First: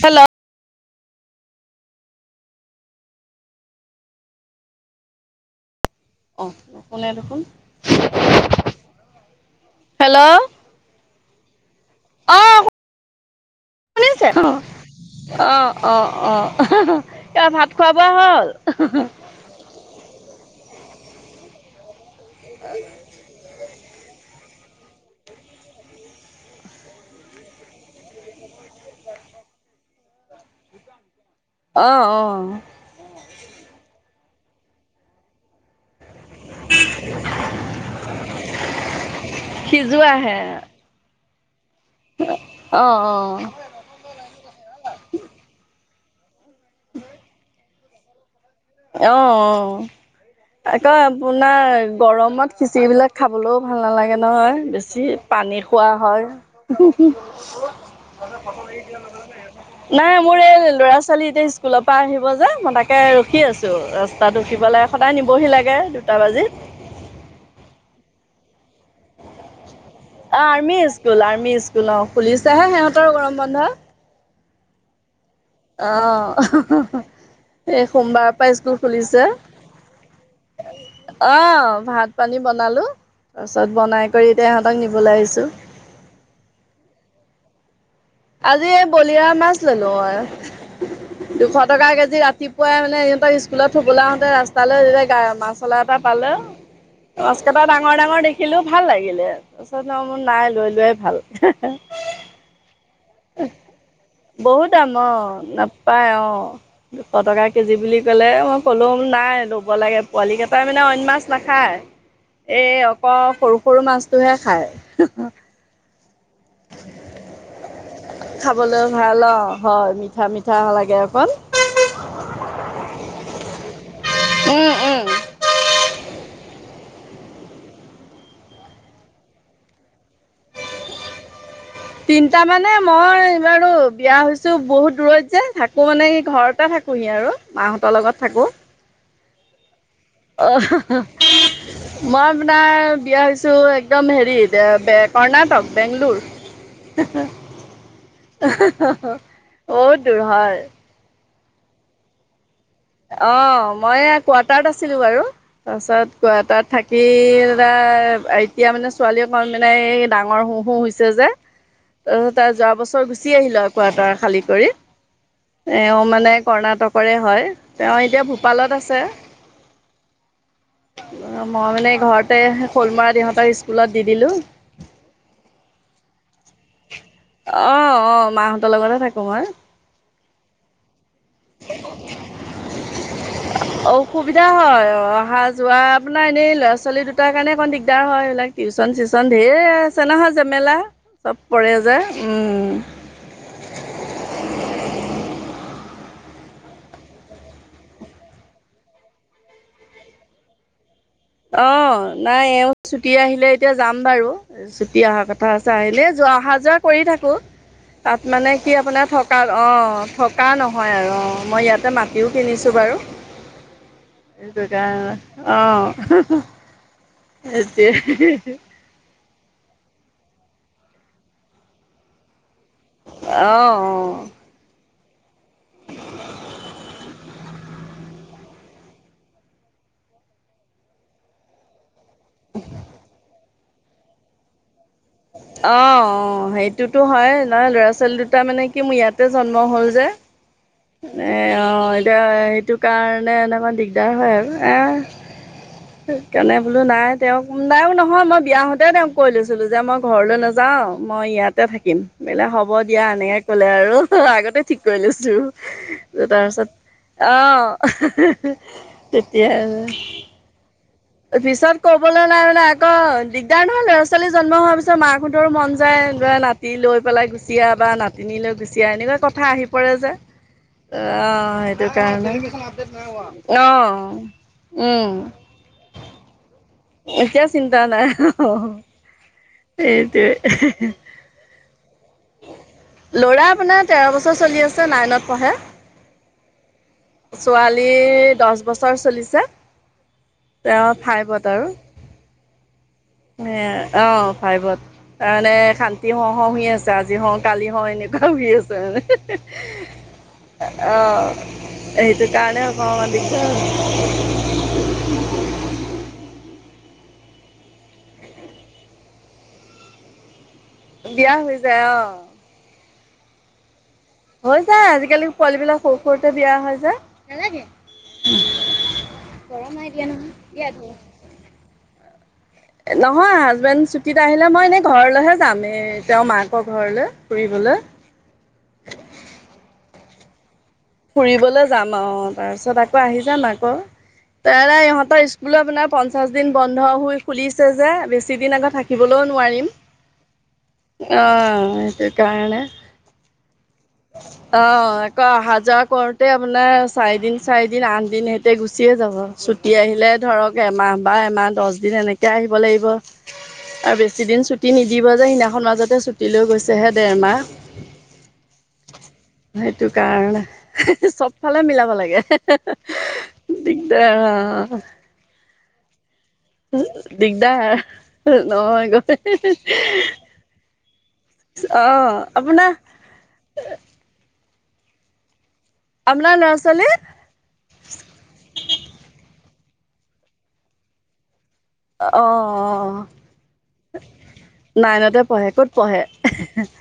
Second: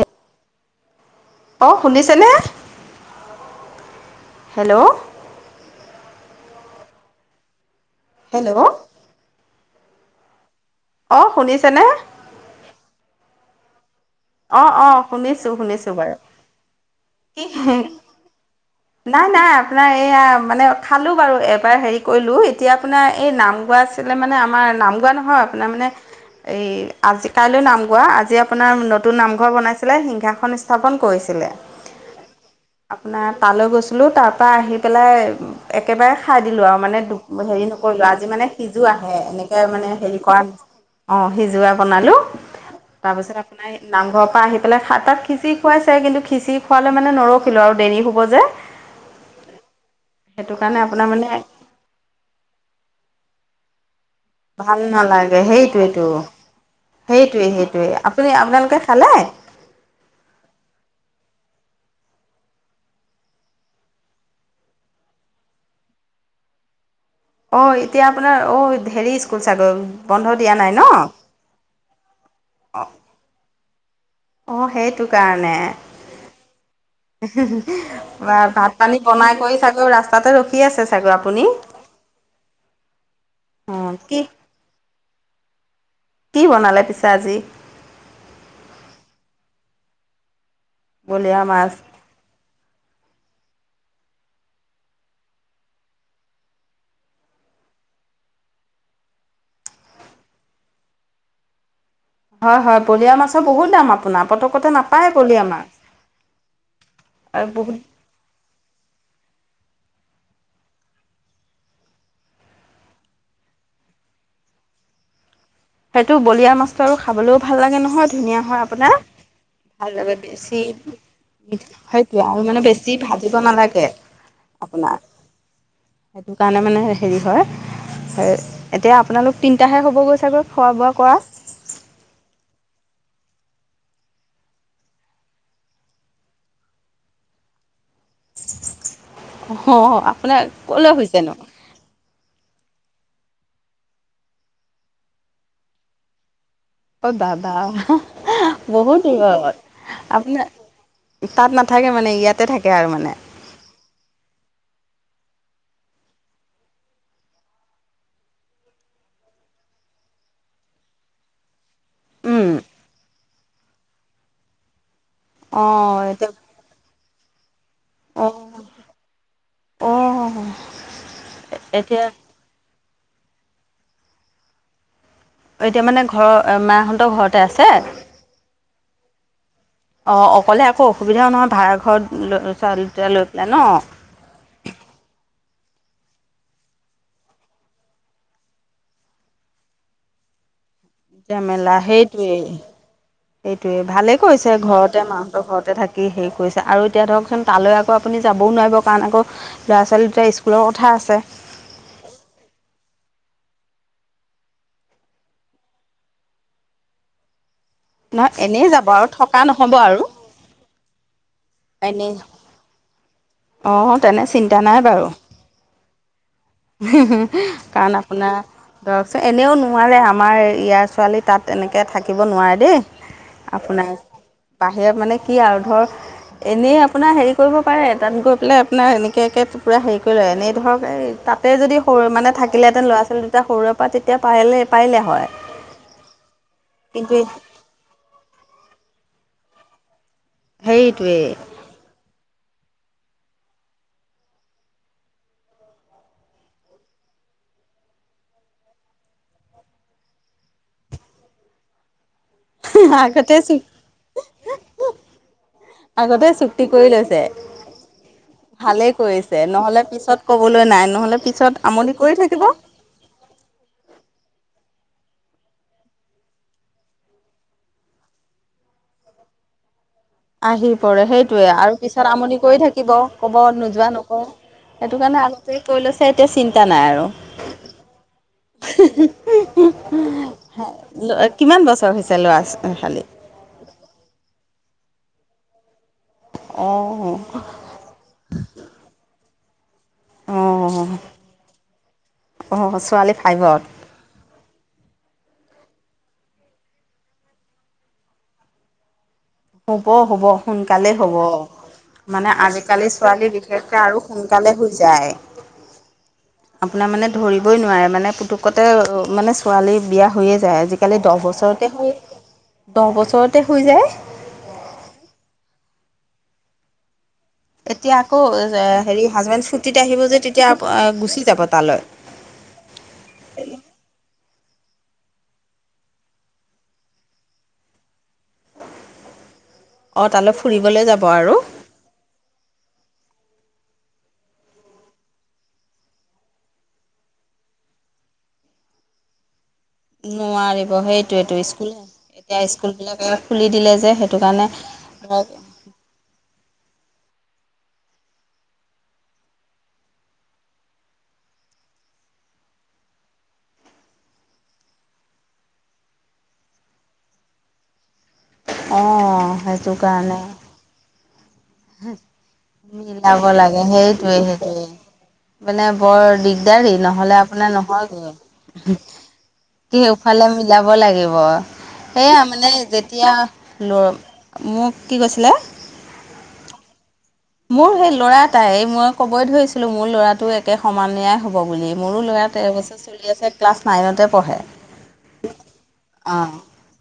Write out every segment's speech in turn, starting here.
Hello. অ', শুনিছেনে। Hello. নুশুনে দেখোন। হেল্ল'। হেল্ল'। অ ', শুনিছেনে। অ', ক [unintelligible] শুনিছে, অ' অ' শুনিছোঁ অ', শুনিছোঁ অ', বাৰু। অ', কিবা ভাত খোৱা বোৱা হ'ল। নাই- নাই আপোনাৰ এইয়া মানে খালো বাৰু এবাৰ হেৰি কৰিলো, এতিয়া আপোনাৰ এই নাম গোৱা মানে আমাৰ নাম গোৱা নহয়, আপোনাৰ মানে এই আজি কাইলৈ নাম গোৱা, আজি আপোনাৰ ন নতুন নামঘৰ বনাইছিলে, সিংহাসন স্থাপন কৰিছিলে। অ', অ'। আপোনাৰ তালৈ গৈছিলো, তাৰ পৰা আহি পেলাই একেবাৰে খাই দিলো আৰু মানে দু হেৰি নকৰিলো, আজি মানে সিজোৱাহে, এনেকে মানে হেৰি সিজোৱাহে কৰা অ', সিজোৱা বনালো, অ অ তাৰপিছত অ আপোনাৰ নামঘৰৰ পৰা আহি পেলাই তাত খিচিৰি খুৱাইছে কিন্তু খিচিৰি খোৱালে মানে নৰখিলোঁ আৰু দেৰি হ'ব যে। অ', অ', সেইটো অ', কাৰণে সেইটোৱে মানে আপোনাৰ গৰমত খিচিৰি বিলাক খাবলৈও ভাল নালাগে নহয় ভাল বেছি, নালাগে পানী খোৱা সেইটোৱেইটো সেইটোৱে হয়। সেইটোৱে আপুনি আপোনালোকে খালে। নাই মোৰ এই ল'ৰা ছোৱালী এতিয়া স্কুলৰ পৰা আহিব যে, মই তাকে ৰখি আছো চো, ৰাস্তাত উঠি পেলাই সদায় নিবহি লাগে দুটা বাজিল। অ', এতিয়া আপোনাৰ অ', হেৰি স্কুল চাগৈ। বন্ধ অ', দিয়া নাই আৰ্মি ন স্কুল- আৰ্মি স্কুল, অ', খুলিছেহে সিহঁতৰ গৰম বন্ধ। অ', সেইটো কাৰণে। অ'। সোমবাৰৰ বা পৰা ভাত স্কুল পানী খুলিছে। বনাই কৰি চাগৈ ৰাস্তাতে ৰখি আছে চাগৈ আপুনি। অ', ভাত পানী বনালো, তাৰ অ পাছত বনাই কি কৰি এতিয়া ইহঁতক নিবলে আহিছো। কি বনালে পিছে আজি। আজি এই বলিয়ৰা মাছ ল'লো মই, বলিয়া দুশ মাছ টকা কেজি ৰাতি পুৱাই মানে সিহঁতক স্কুলত থ'বলৈ আহোঁতে ৰাস্তালৈ যেতিয়া মাছ অলা এটা পালে মাছ কেইটা ডাঙৰ- ডাঙৰ দেখিলো, ভাল লাগিলে। তাৰপিছত আৰু মোৰ নাই লৈ লোৱাই ভাল। হয় হয় বলিয়া মাছৰ বহুত দাম আপোনাৰ পতকতে বহুত দাম নাপায় অ', বলিয়া মাছ নাপায় অ'। দুশ টকা আৰু কেজি বহুত বুলি গ'লে মই ক'লেও নাই ল'ব লাগে, পোৱালি কেইটাই মানে অইন মাছ নাখায়। এই অকল সৰু- সৰু মাছটোহে খায়। সেইটো বলিয়ৰা মাছটো আৰু খাবলেও ভাল লাগে নহয়, ধুনীয়া হয় খাবলৈ আপোনাৰ। অ' হয় ভাল লাগে মিঠা মিঠা বেছি লাগে অকণ। সেইটোৱে আৰু মানে বেছি ভাজিব নালাগে উম, উম। আপোনাৰ। সেইকাৰণে মানে হেৰি হয়। হয়, এতিয়া আপোনালোক তিনিটাহে হ'বগৈ চাগৈ খোৱা-বোৱা কৰা। তিনটা মানে মই বাৰু বিয়া হৈছো বহুত দূৰত যে, থাকো মানে এই ঘৰতে থাকো কোহি আৰু মাহঁতৰ লগত থাকোঁ। অ' আপোনাৰ [unintelligible] ক'লৈ হৈছেনো মই আপোনাৰ বিয়া হৈছোঁ একদম হেৰি এ কৰ্ণাটক, বেংলোৰ। অ', বা-বা, বহুত দূৰত, বহুত দূৰ হয়। আপোনাৰ তাত নাথাকে মানে, ইয়াতে থাকে আৰু মানে। অ', মই এইয়া কোৱাৰ্টাৰত আছিলো বাৰু। তাৰপাছত কোৱাৰ্টাৰত থাকি লে এতিয়া মানে ছোৱালীয়ে অকন মানে এই ডাঙৰ হ হৈছে যে। [inaudible] অ', [unintelligible] যোৱা বছৰ গুচি আহিলে কোৱাৰ্টাৰ খালী কৰি, অ এওঁ এতিয়া মানে কৰ্ণাটকৰে হয়। তেওঁ এতিয়া অ ভূপালত আছে, অ মই মানে এতিয়া ঘৰত তে শ'লমৰাত ইহঁতক স্কুলত দি দিলোঁ। অ', এতিয়া মানে ঘৰৰ এ মাহঁতৰ ঘৰত। অ', অ', মাহঁতৰ লগতে তে থাকোঁ মই। অ', অকলে আকৌ অসুবিধাও নহয় ভাড়া ঘৰত ল ছোৱালী দুটা লৈ পেলাই ন। অসুবিধা হয় অ', অহা যোৱা আপোনাৰ এনেই ল'ৰা-ছোৱালী দুটাৰ কাৰণে অকণ দিগদাৰ হয় এইবিলাক টিউচন চিউচন ধেৰ আছে নহয় জামেলা। জেমেলা সেইটোৱে- সেইটোৱে, ভালেই কৰিছে ঘৰতে মাহঁতৰ ঘৰতে থাক কি হেৰি কৰিছে আৰু এতিয়া ধৰকচোন তালৈ আকৌ আপুনি যাবওঁ নোৱাৰিব কাৰণ আকৌ ল'ৰা-ছোৱালী দুটাৰ স্কুলৰ কথা আছে। অ', নাই এওঁ ছুটি আহিলে এতিয়া যাম বাৰু। চুটি অহা কথা আছে আহিলে যোৱা অহা যোৱা কৰি থাকোঁ। তাত নহয় মানে এনেই কি যাব আৰু আপোনাৰ থকা নহ'ব আৰু অ', থক কা নহয় আৰু অ', মই ইয়াতে এনেই মাটিও কিনিছোঁ বাৰু, অঁ তেনে চিন্তা এইটো নাই বাৰু এতিয়া অ'। [unintelligible] [unintelligible] কাৰণ সেইটোৱে আপোনাৰ [unintelligible] এনেওঁ নোৱাৰে আমাৰ ইয়াৰ ছোৱালী তাত এনেকে থাকিব নোৱাৰে দে। অ' আপোনাৰ, অ'। বাহিৰত মানে কি আৰু ধৰ এনেই আপোনাৰ হেৰি কৰিব পাৰে, তাত গৈ পেলাই আপোনাৰ এনেকেকে পুৰা হেৰি কৰি লয়, এনেই ধৰক এই তাত তে যদি সৰু মানে থাকিলেতেন ল'ৰা- ছোৱালী দুটা সৰুৰে পৰা, তেতিয়া পাইলে পাৰিলে হয় অ', অ', সেইটোটো কিন্তু হয় ল'ৰা- ল'ৰা-ছোৱালী দুটা মানে কি মোৰ ইয়াতে জন্ম হ'ল যে। হেৰিটোৱেই এ অ', এতিয়া এইটো কাৰণে এনে মোৰ দিগদাৰ হয় আৰু এ [inaudible] সেইকাৰণে বোলো নাই তেওঁক নাইয়ো নহয় মই বিয়া হওঁতে তেওঁক কৈ লৈছিলোঁ যে মই ঘৰলৈ নাযাওঁ, মই ইয়াত তে থাকিম, বোলে হ'ব দিয়া আগতে এনেকে ক'লে আৰু আগতে ঠিক কৰি লৈছো। আগতে যে চুক্তি কৰি লৈছে তাৰপিছত অ', ভালেই তেতিয়াই কৰিছে নহ'লে আৰু। পিছত ক'বলৈ নাই নহ'লে পিছত আমনি কৰি ক'বলে নাই থাকিব মানে আকৌ দিগদাৰ নহয় ল'ৰা -ছোৱালী জন্ম হোৱাৰ পিছত মাকহঁতৰো মন যায় নাতি লৈ পেলাই গুচি আহ বা নাতি তিনি লৈ গুচি আহ, এনেকোৱা কথা আহি পৰে যে। আহি পৰে সেইটোয়ে অ' আৰু সেইটো পিছত কাৰণে আমনি কৰি থাকিব ক'ব নোযোৱা অ' নকওঁ। সেইটো উম কাৰণে আ [unintelligible] কৰি লৈছে এতিয়া চিন্তা নাই আৰু। এতিয়া চিন্তা নাই, [unintelligible] [unintelligible] সেইটোৱে, কিমান বছৰ হৈছে ল'ৰা খালি ল'ৰা আপোনাৰ তেৰ বছৰ চলি আছে নাইনত পঢ়ে, অঁ ছোৱালীৰ দচ বছৰ চলিছে। অঁ তেওঁ ফাইভত আৰু অঁ ছোৱালী এ ফাইভত অ', ফাইভত। তাৰমানে শান্তি হওঁ- হওঁ হৈ আছে, আজি হওঁ কালি হওঁ এনেকুৱা হৈ আছে মানে। হ'ব- হ'ব সোনকালে অ হ'ব। সেইটো মানে কাৰণে আজিকালি অকমান ছোৱালী দিগদাৰ হৈছে। বিশেষকে আৰু সোনকালে হৈ যায়। আপোনাৰ মানে ধৰিবই নোৱাৰে মানে পুতুকতে মানে ছোৱালী বিয়া হৈয়ে যায় আজি কালি দহ বিয়া বছৰতে যায় হৈ, অ। দহ বছৰতে হৈ যায়। হৈ যায় আজি-কালি পোৱালিবিলাক সৰু- সৰুতে বিয়া হয় যে। এতিয়া আকৌ এ হেৰি হাজবেণ্ড ছুটীত আহিব যে তেতিয়া আ গুচি যাব তালৈ। নহয় হাজবেণ্ড ছুটীত আহিলে মই এনেই ঘৰলৈহে যাম। এই তেওঁৰ মাকৰ ঘৰলৈ ফুৰিবলৈ। অ, তালৈ ফুৰিবলে যা ফুৰিবলে যাম অ। তাৰপিছত আকৌ আহি যাম আক'। [unintelligible] ইহঁতৰ স্কুলো আপোনাৰ পঞ্চাছ দিন বন্ধ হৈ খুলিছে যে বেছি দিন আক' থাক থাকিবলেও নোৱাৰিম। নোৱাৰিব সেইটোৱেটো স্কুল অ' সেইটো এতিয়া কাৰণে। স্কুলবিলাকে খুলি দিলে যে সেইটো কাৰণে [unintelligible] পূজা কৰোঁতে আপোনাৰ চাৰিদিন, চাৰিদিন আঠ দিন সেতে গুচিয়ে যাব। ছুটি আহিলে ধৰক এমাহ বা এমাহ দছ দিন এনেকে আহিব লাগিব। আৰু বেছিদিন ছুটি নিদিব যে। সেইদিনাখন মাজতে ছুটি লৈ গৈছেহে ডেৰমাহ। অ, সেইটো কাৰণে। [unintelligible] চব ফালে মিলাব লাগে। মিলাব [unintelligible] লাগে সেইটোৱে দিগদাৰ সেইটোৱে অ। মানে বৰ দিগদাৰী, নহ'লে আপোনাৰ দিগদাৰ নহয়গৈ। নহয় গৈ কেওফালে মিলাব লাগিব। সেয়া অ' মানে আপোনাৰ যেতিয়া ল মোক কি কৈছিলে? আপনাৰ ল'ৰা-ছোৱালী? মোৰ সেই ল'ৰা এটাই। এই মই ক'বই ধৰিছিলো মোৰ ল'ৰাটো একে সমনীয়া হ'ব বুলি। মোৰো ল'ৰা তেৰবছৰ অ' চলি আছে, ক্লাছ নাইনতে পহে। নাইনতে পহে, ক'ত পহে?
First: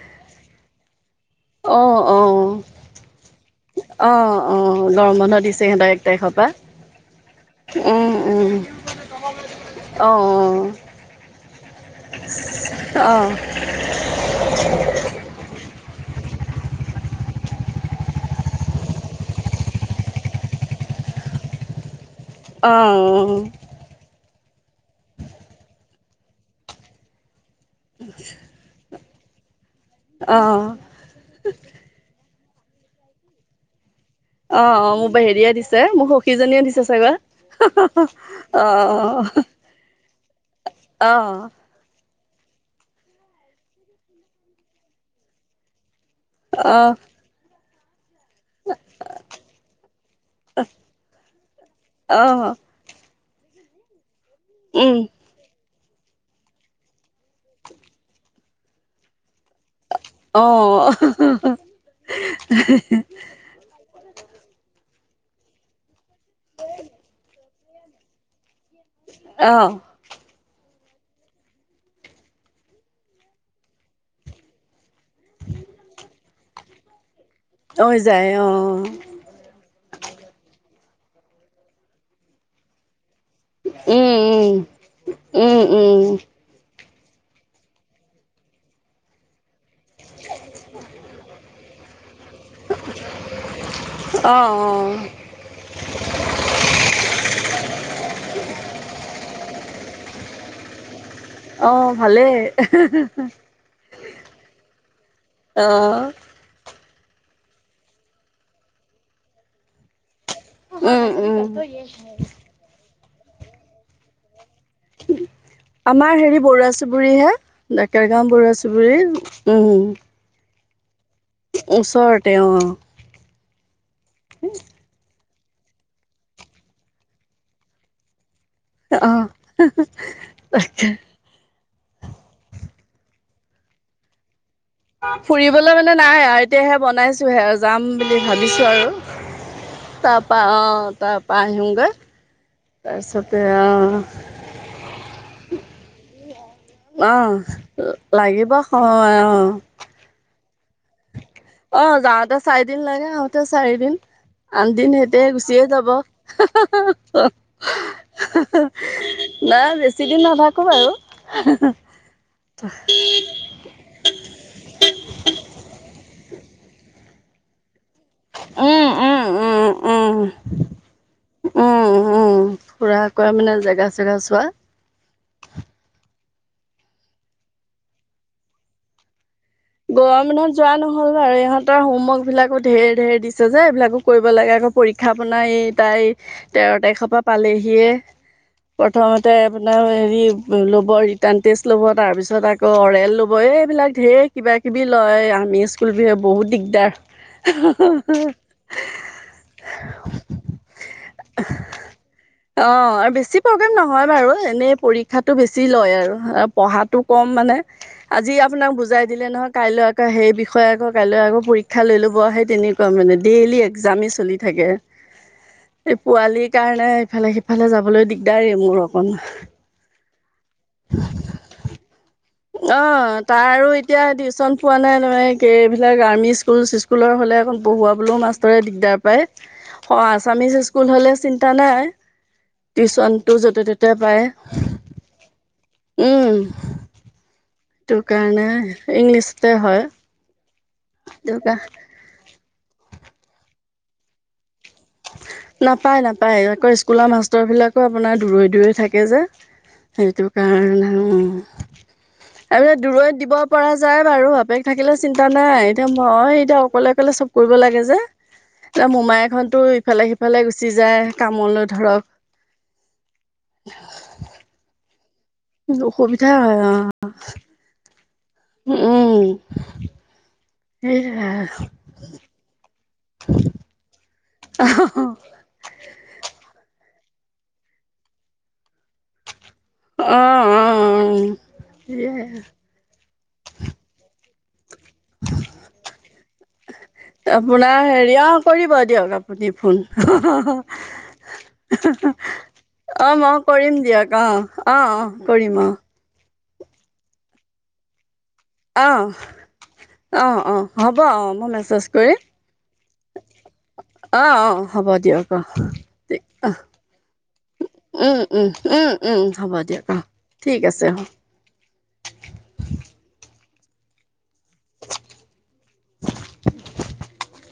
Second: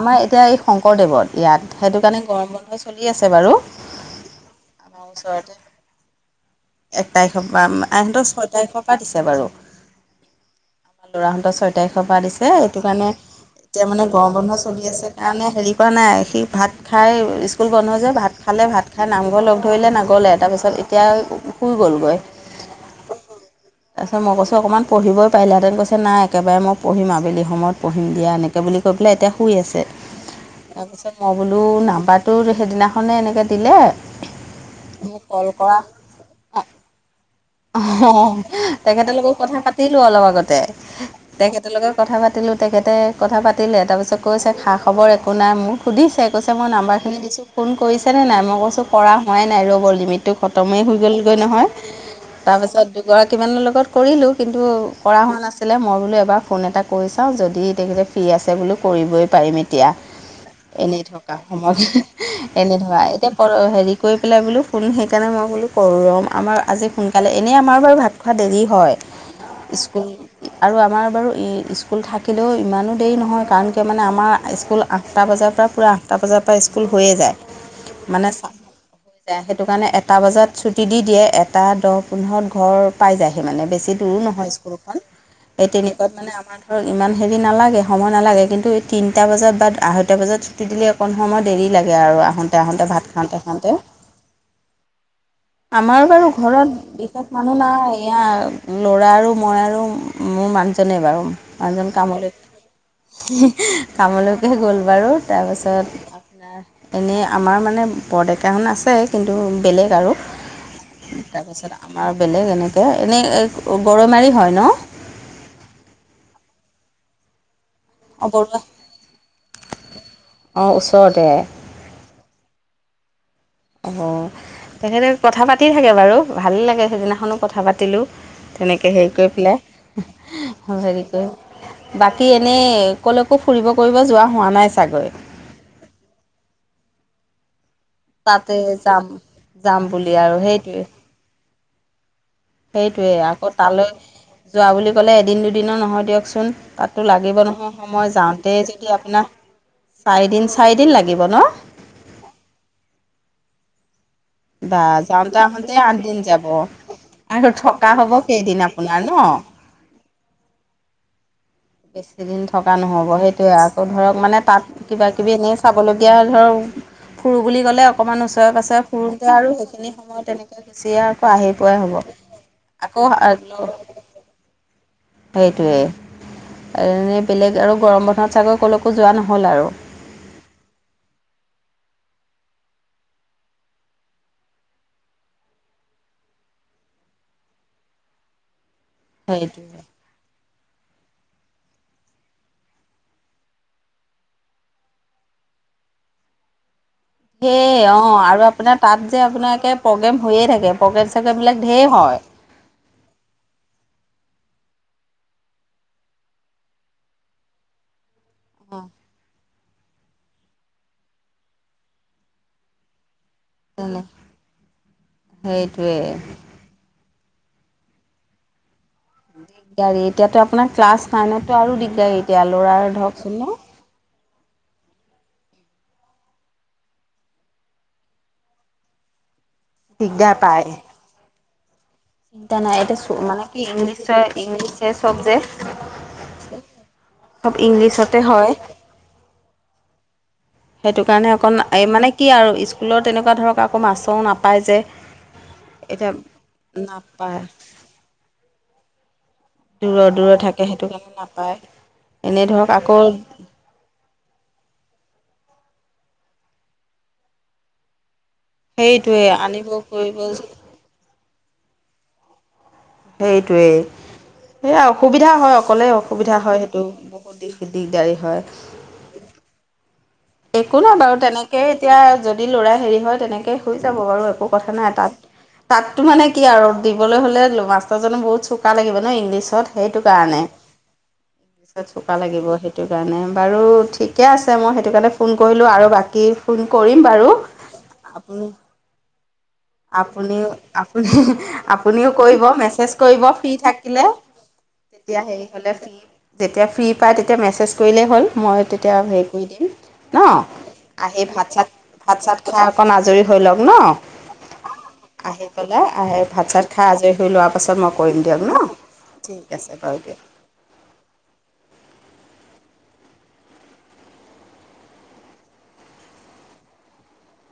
আমাৰ এতিয়া এই শংকৰদেৱত ইয়াত। সেইটো কাৰণে অ' গৰম বন্ধ চলি আছে বাৰু। অ, অ আমাৰ গৰম বন্ধ ওচৰতে দিছে সিহঁতৰ এক তাৰিখ পা। এক তাৰিখ পা, এহেতৰ ছয় তাৰিখৰ পৰা দিছে বাৰু। অ, অ। ল'ৰাহঁতৰ ছয় তাৰিখৰ পৰা দিছে, সেইটো অ' কাৰণে এতিয়া মানে গৰম বন্ধ চলি আছে। তাৰ নে হেৰি কৰা নাই। সি ভাত খাই স্কুল বন্ধ যে ভাত খালে, ভাত খাই নামঘৰ লগ থৈলে নাগ'লে, তাৰপিছত এতিয়া শুই গ'লগৈ। অ, অ। তাৰপিছত মই কৈছো অকমান পঢ়িবই পাৰিলাহেঁতেন। কৈছে নাই একেবাৰে মই পঢ়িম আবেলি সময়ত পঢ়িম দিয়া। এনেক কে বুলি কৈ পেলাই এতিয়া শুই আছে। অ। তাৰপিছত মই বোলো নাম্বাৰটো সেইদিনাখনে এনেকে দিলে। অ, অ মোৰ বা মোক কল হেৰিয়ে দিছে মোক সখীজনীয়ে দিছে চাগৈ? অ, অ' অ' তেখেতৰ লগত কথা পাতিলো অলপ আগতে। অ' তেখে [unintelligible] লগত কথা পাতিলোঁ। তেখেতে কথা পাতিলে। তাৰপিছত কৈছে খা-খবৰ একো নাই মোক সুধিছে। কৈছে মই নাম্বাৰখিনি দিছো ফোন কৰিছে নে নাই? মই কৈছো কৰা হোৱাই নাই ৰ'ব। লিমিটটো খতমেই হৈ গ'লগৈ নহয়। অ। তাছত দুগৰাকী মানৰ লগত কৰিলো। কিন্তু উম কৰা হোৱা নাছ লে মই বোলো এবা ফোন এটা কৰি চাওঁ। যদি তেখেতে ফ্ৰী আছে বোলো কৰিবই পাৰিম এত তিয়া অ' এনেই থকা সময় [unintelligible] এনেই থকা, এতিয়া হেৰি কৰি পেলাই বোলো ফোন সেইকাৰণে মই বোলো কৰোঁ ৰ। আমাৰ আজি সোনকালে এনেই আমাৰ বাৰু ভাত খোৱা দেৰি হয়। স্কুল আৰু আমাৰ বাৰু ই স্কুল থাকিলেও ইমানো দেৰি নহয়, কাৰণ কিয় মানে আমাৰ স্কুল আ আঠটা বজাৰ পৰা, পূৰা আঠটা বজাৰ পৰা স্কুল হৈয়ে যায়। হৈ যায় অ', মানে অ', অ'। সেইটো কাৰণে এটা বজাত ছুটী দি দিয়ে, এটা দহ পোন্ধৰত ঘৰ পাই যায়হি মানে বেছি দূৰো নহয় উম স্কুলখন, উম সেই উম তেনেকুৱাত মানে আমাৰ ধৰ ইমান হেৰি নালাগে সময় নালাগে কিন্তু এই তিনিটা বজাত বা আহৈ দুটা বজাত ছুটি দিলে অকণ সময় দেৰি লাগে আৰু আহোঁতে-আহোঁতে ভাত খাওঁতে-খাওঁতে। অ অ'। আমাৰ বাৰু ঘৰত বিশেষ মানুহ নায়, এইয়া ল'ৰা আৰু মই আৰু মোৰ মানুহজনে বাৰু। অ মানুহজন কামলে ভালেই [unintelligible] কামলৈকে গল বাৰু। অ তাপাছত এনেই আমাৰ মানে বৰ ডেকাসন আছে কিন্তু বেলেগ আৰু। উম উম তাৰপিছত আমাৰ বেলেগ এনেকে এনেই এ গৰৈ মাৰি হয় ন? আমাৰ হেৰি বৰুৱা চুবুৰী হে। ডেকাৰগাঁও বৰুৱা চুবুৰী, উম। অ', ওচৰতে। ওচৰতে অ'। অ'। হুঁ [unintelligible] তেখেতে কথা পাতি থাকে বাৰু, ভালে লাগে সেইদিনাখনো কথা পাতিলোঁ। তেনেকে অ হেৰি কৰি পেলাই। এহ হ তাকে হেৰি কৰি। বাকী এনেই কলৈকো ফুৰিব কৰিব যোৱা হোৱা নাই চাগৈ? ফুৰিবলৈ মানে নাই আৰু, এতিয়া সেই বনাইছোঁহে আ যাম বুলি তাতে ভাবিছোঁ আৰু। যাম যাম বুলি তাৰ আৰু পা সেইটোৱে অ', তাৰ পা আহিমগৈ। সেইটোৱে তাৰপিছতে আকৌ অ তালৈ যোৱা বুলি ক'লে এদিন দুদিনৰ নহয় দিয়কচোন। তাতো অ লাগিব নহয় সময় লাগিব যাওঁতে যিদি সময় আপোনাক, অ চাৰিদিন-চাৰিদিন লাগিব ন? অ', যাওঁতে চাৰিদিন লাগে আহোতেও চাৰিদিন। বা আঠদিন সেইতে যাওঁনতে গুচিয়ে আহোনতে যাব আঠ দিন যাব, আৰু থকা হব কেইদিন আপ পোনাৰ ন? বেছিদিন নাথাকোঁ আৰু। বেছি দিন থকা নহ'ব, সেইটোয়ে আচ ধৰক মানে তাত কিবাকিবি এনেই চাবলগীয়া হলে ধৰক, ফুৰো বুলি ক'লে অকমান ওচৰে পাছৰে উম, উম, ফুৰোঁনতে আৰু উম, সেইখিনি সময় উম, তেনেকৈ গুচিয়ে আকৌ আহি পোৱাই উম, হ'ব। আকৌ [unintelligible] নো [unintelligible] ছোৱা। সেইটোৱেই এনেই বেলেগ আৰু গৰম বন্ধত চাগৈ ক'লৈকো যোৱা নহ'ল আৰু? গৰম বন্ধত যোৱা নহ'ল বাৰু ইহঁতৰ হমৱৰ্ক বিলাকো ধেৰ-ধেৰ দিছে যে, এইবিলাকো কৰিব লাগে আকৌ পৰীক্ষা আপোনাৰ এই তাই তেৰ তাৰিখৰ পা পালেহিয়ে। প্ৰথমতে সেইটোৱে। আপোনাৰ হেৰি ল'ব ৰিটাৰ্ণ টেষ্ট ল'ব তাৰপিছত আকৌ অৰেল ল'ব এই এইবিলাক ঢেৰ কিবা কিবি লয় আমি স্কুল বিহে বহুত দিগদাৰ। সে অ', আৰু আপোনাৰ তাত যে আপোনাৰ একে প্ৰগ্ৰেম হৈয়ে থাকে প্ৰগ্ৰেম চগ্ৰেম বিলাক ধেৰ হয়। অ', আৰু বেছি প্ৰবেম নহয় বাৰু। এনেই পৰীক্ষাতটো বেছি লয় আৰু এ পঢ়াটো কম মানে আজি আপোনাক অ' বুজাইত নহয় কাইলৈ আকা সেই বিষয়ে আকৌ কাইলৈ আকৌ পৰীক্ষা লৈ ল'ব সেই তেনেকুৱা মানে, ডেইলি এক এক্সামে চলি থাকে। এই সেইটোৱে। পোৱালিক সেইকাৰণে ইফালে-সিফালে যাবলৈ দিগদাৰেই মোৰো। দিগদাৰী। এতিয়াতো আপোনাৰ ক্লাছ নাইনতটো আৰু দিগদাৰী। এতিয়া অ, ল'ৰাৰ ধৰকচোন তাৰ ন। আৰু ইত এতিয়া টিউচন পোৱা নাই নহয়। কে এইবিলাক আৰ্মি স্কুল চিস্কুলৰ হ'লে অকণ পঢ়োৱাবলেও মাষ্টৰে দিগদাৰ পায়। [inaudible] ফ আছামিছ পায়। স্কুল হ'লে চিন্তা নাই। চিন্তা নাই এতিয়া টিউচনটো মানে কি য'তে ততে ইংলিছে পায়। ইংলিছে চব যে উম। চব টো ইংলিছতে কাৰণে হয়। ইংলিছতে হয়। সেইটো কাৰণে তেনেকুৱা অকণ এই মানে কি আৰু স্কুলত তেনেকুৱা ধৰক আকৌ মাষ্টৰো নাপায় যে। নাপায়, এতিয়া নাপায়। আকৌ স্কুলৰ নাপায় মাষ্টৰবিলাকো আপোনাৰ দূৰৈ-দূৰৈ থাকে যে। দূৰৰ সেইটো দূৰত থাকে সেইটো কাৰণে নাপায়। এনেই উ ধৰক [unintelligible] আকৌ দূৰৈত দিব পৰা যায় বাৰু। বাপেক থাকিলে চিন্তা নাই। এতিয়া মই এতিয়া অকলে অকলে চব কৰিব লাগে যে। এ সেইটোৱে মোমাইকহঁতো আনিব কৰিব ইফালে-সিফালে গুচি যায় কামলৈ ধৰক। সেইটোৱেই। সেয়া অসুবিধা হয়, অকলে অসুবিধা হয় সেইটো। বহুত দিশ দিগদাৰি হয়। উম। একো নাই বাৰু। সেয়াই তেনেকেই এতিয়া যদি ল'ৰা হেৰি হয় তেনেকেই শুই যাব বাৰু। একো কথা নাই তাত। তাততো মানে কি আৰু দিবলৈ হ'লে মাষ্টাৰজনো বহুত চোকা লাগিব ন ইংলিছত। সেইটো কাৰণে। অঁ অঁ [unintelligible] চোকা সেয়াই লাগিব সেইটো সেইটো কাৰণে বাৰু ঠিকে আছে। মই সেইটো কাৰণে ফোন কৰিলো আৰু বাকী ফোন কৰিম বাৰু। আপোনাৰ হেৰি অঁ আপুনি কৰিব দিয়ক আপুনি আপুনিও ফোন আপুনি আপুনিও কৰিব, মেছেজ অ কৰিব মই ফ্ৰী কৰিম থাকিলে। দিয়ক অ অ অ তেতিয়া হেৰি কৰিম হ'লে ফ্ৰী অ যেতিয়া ফ্ৰী পায় তেতিয়া মেছেজ কৰিলেই হ'ল। মইও অ তেতিয়া হেৰি কৰি দিম। ন অ, অ হ'ব। অ আহি ভাত মই মেচজ চাত ভাত কৰিম। চাত খাই অকণ আজৰি হৈ লওক ন অ, অ হ'ব দিয়ক অ। আহি পেলাই আহি ভাত অ চাত খাই আজৰি হৈ লোৱাৰ পাছত মই উম, কৰিম দিয়ক উম, ন উম। উম হ'ব ঠিক আছে দিয়ক অ। বাৰু ঠিক আছে অ। [inaudible]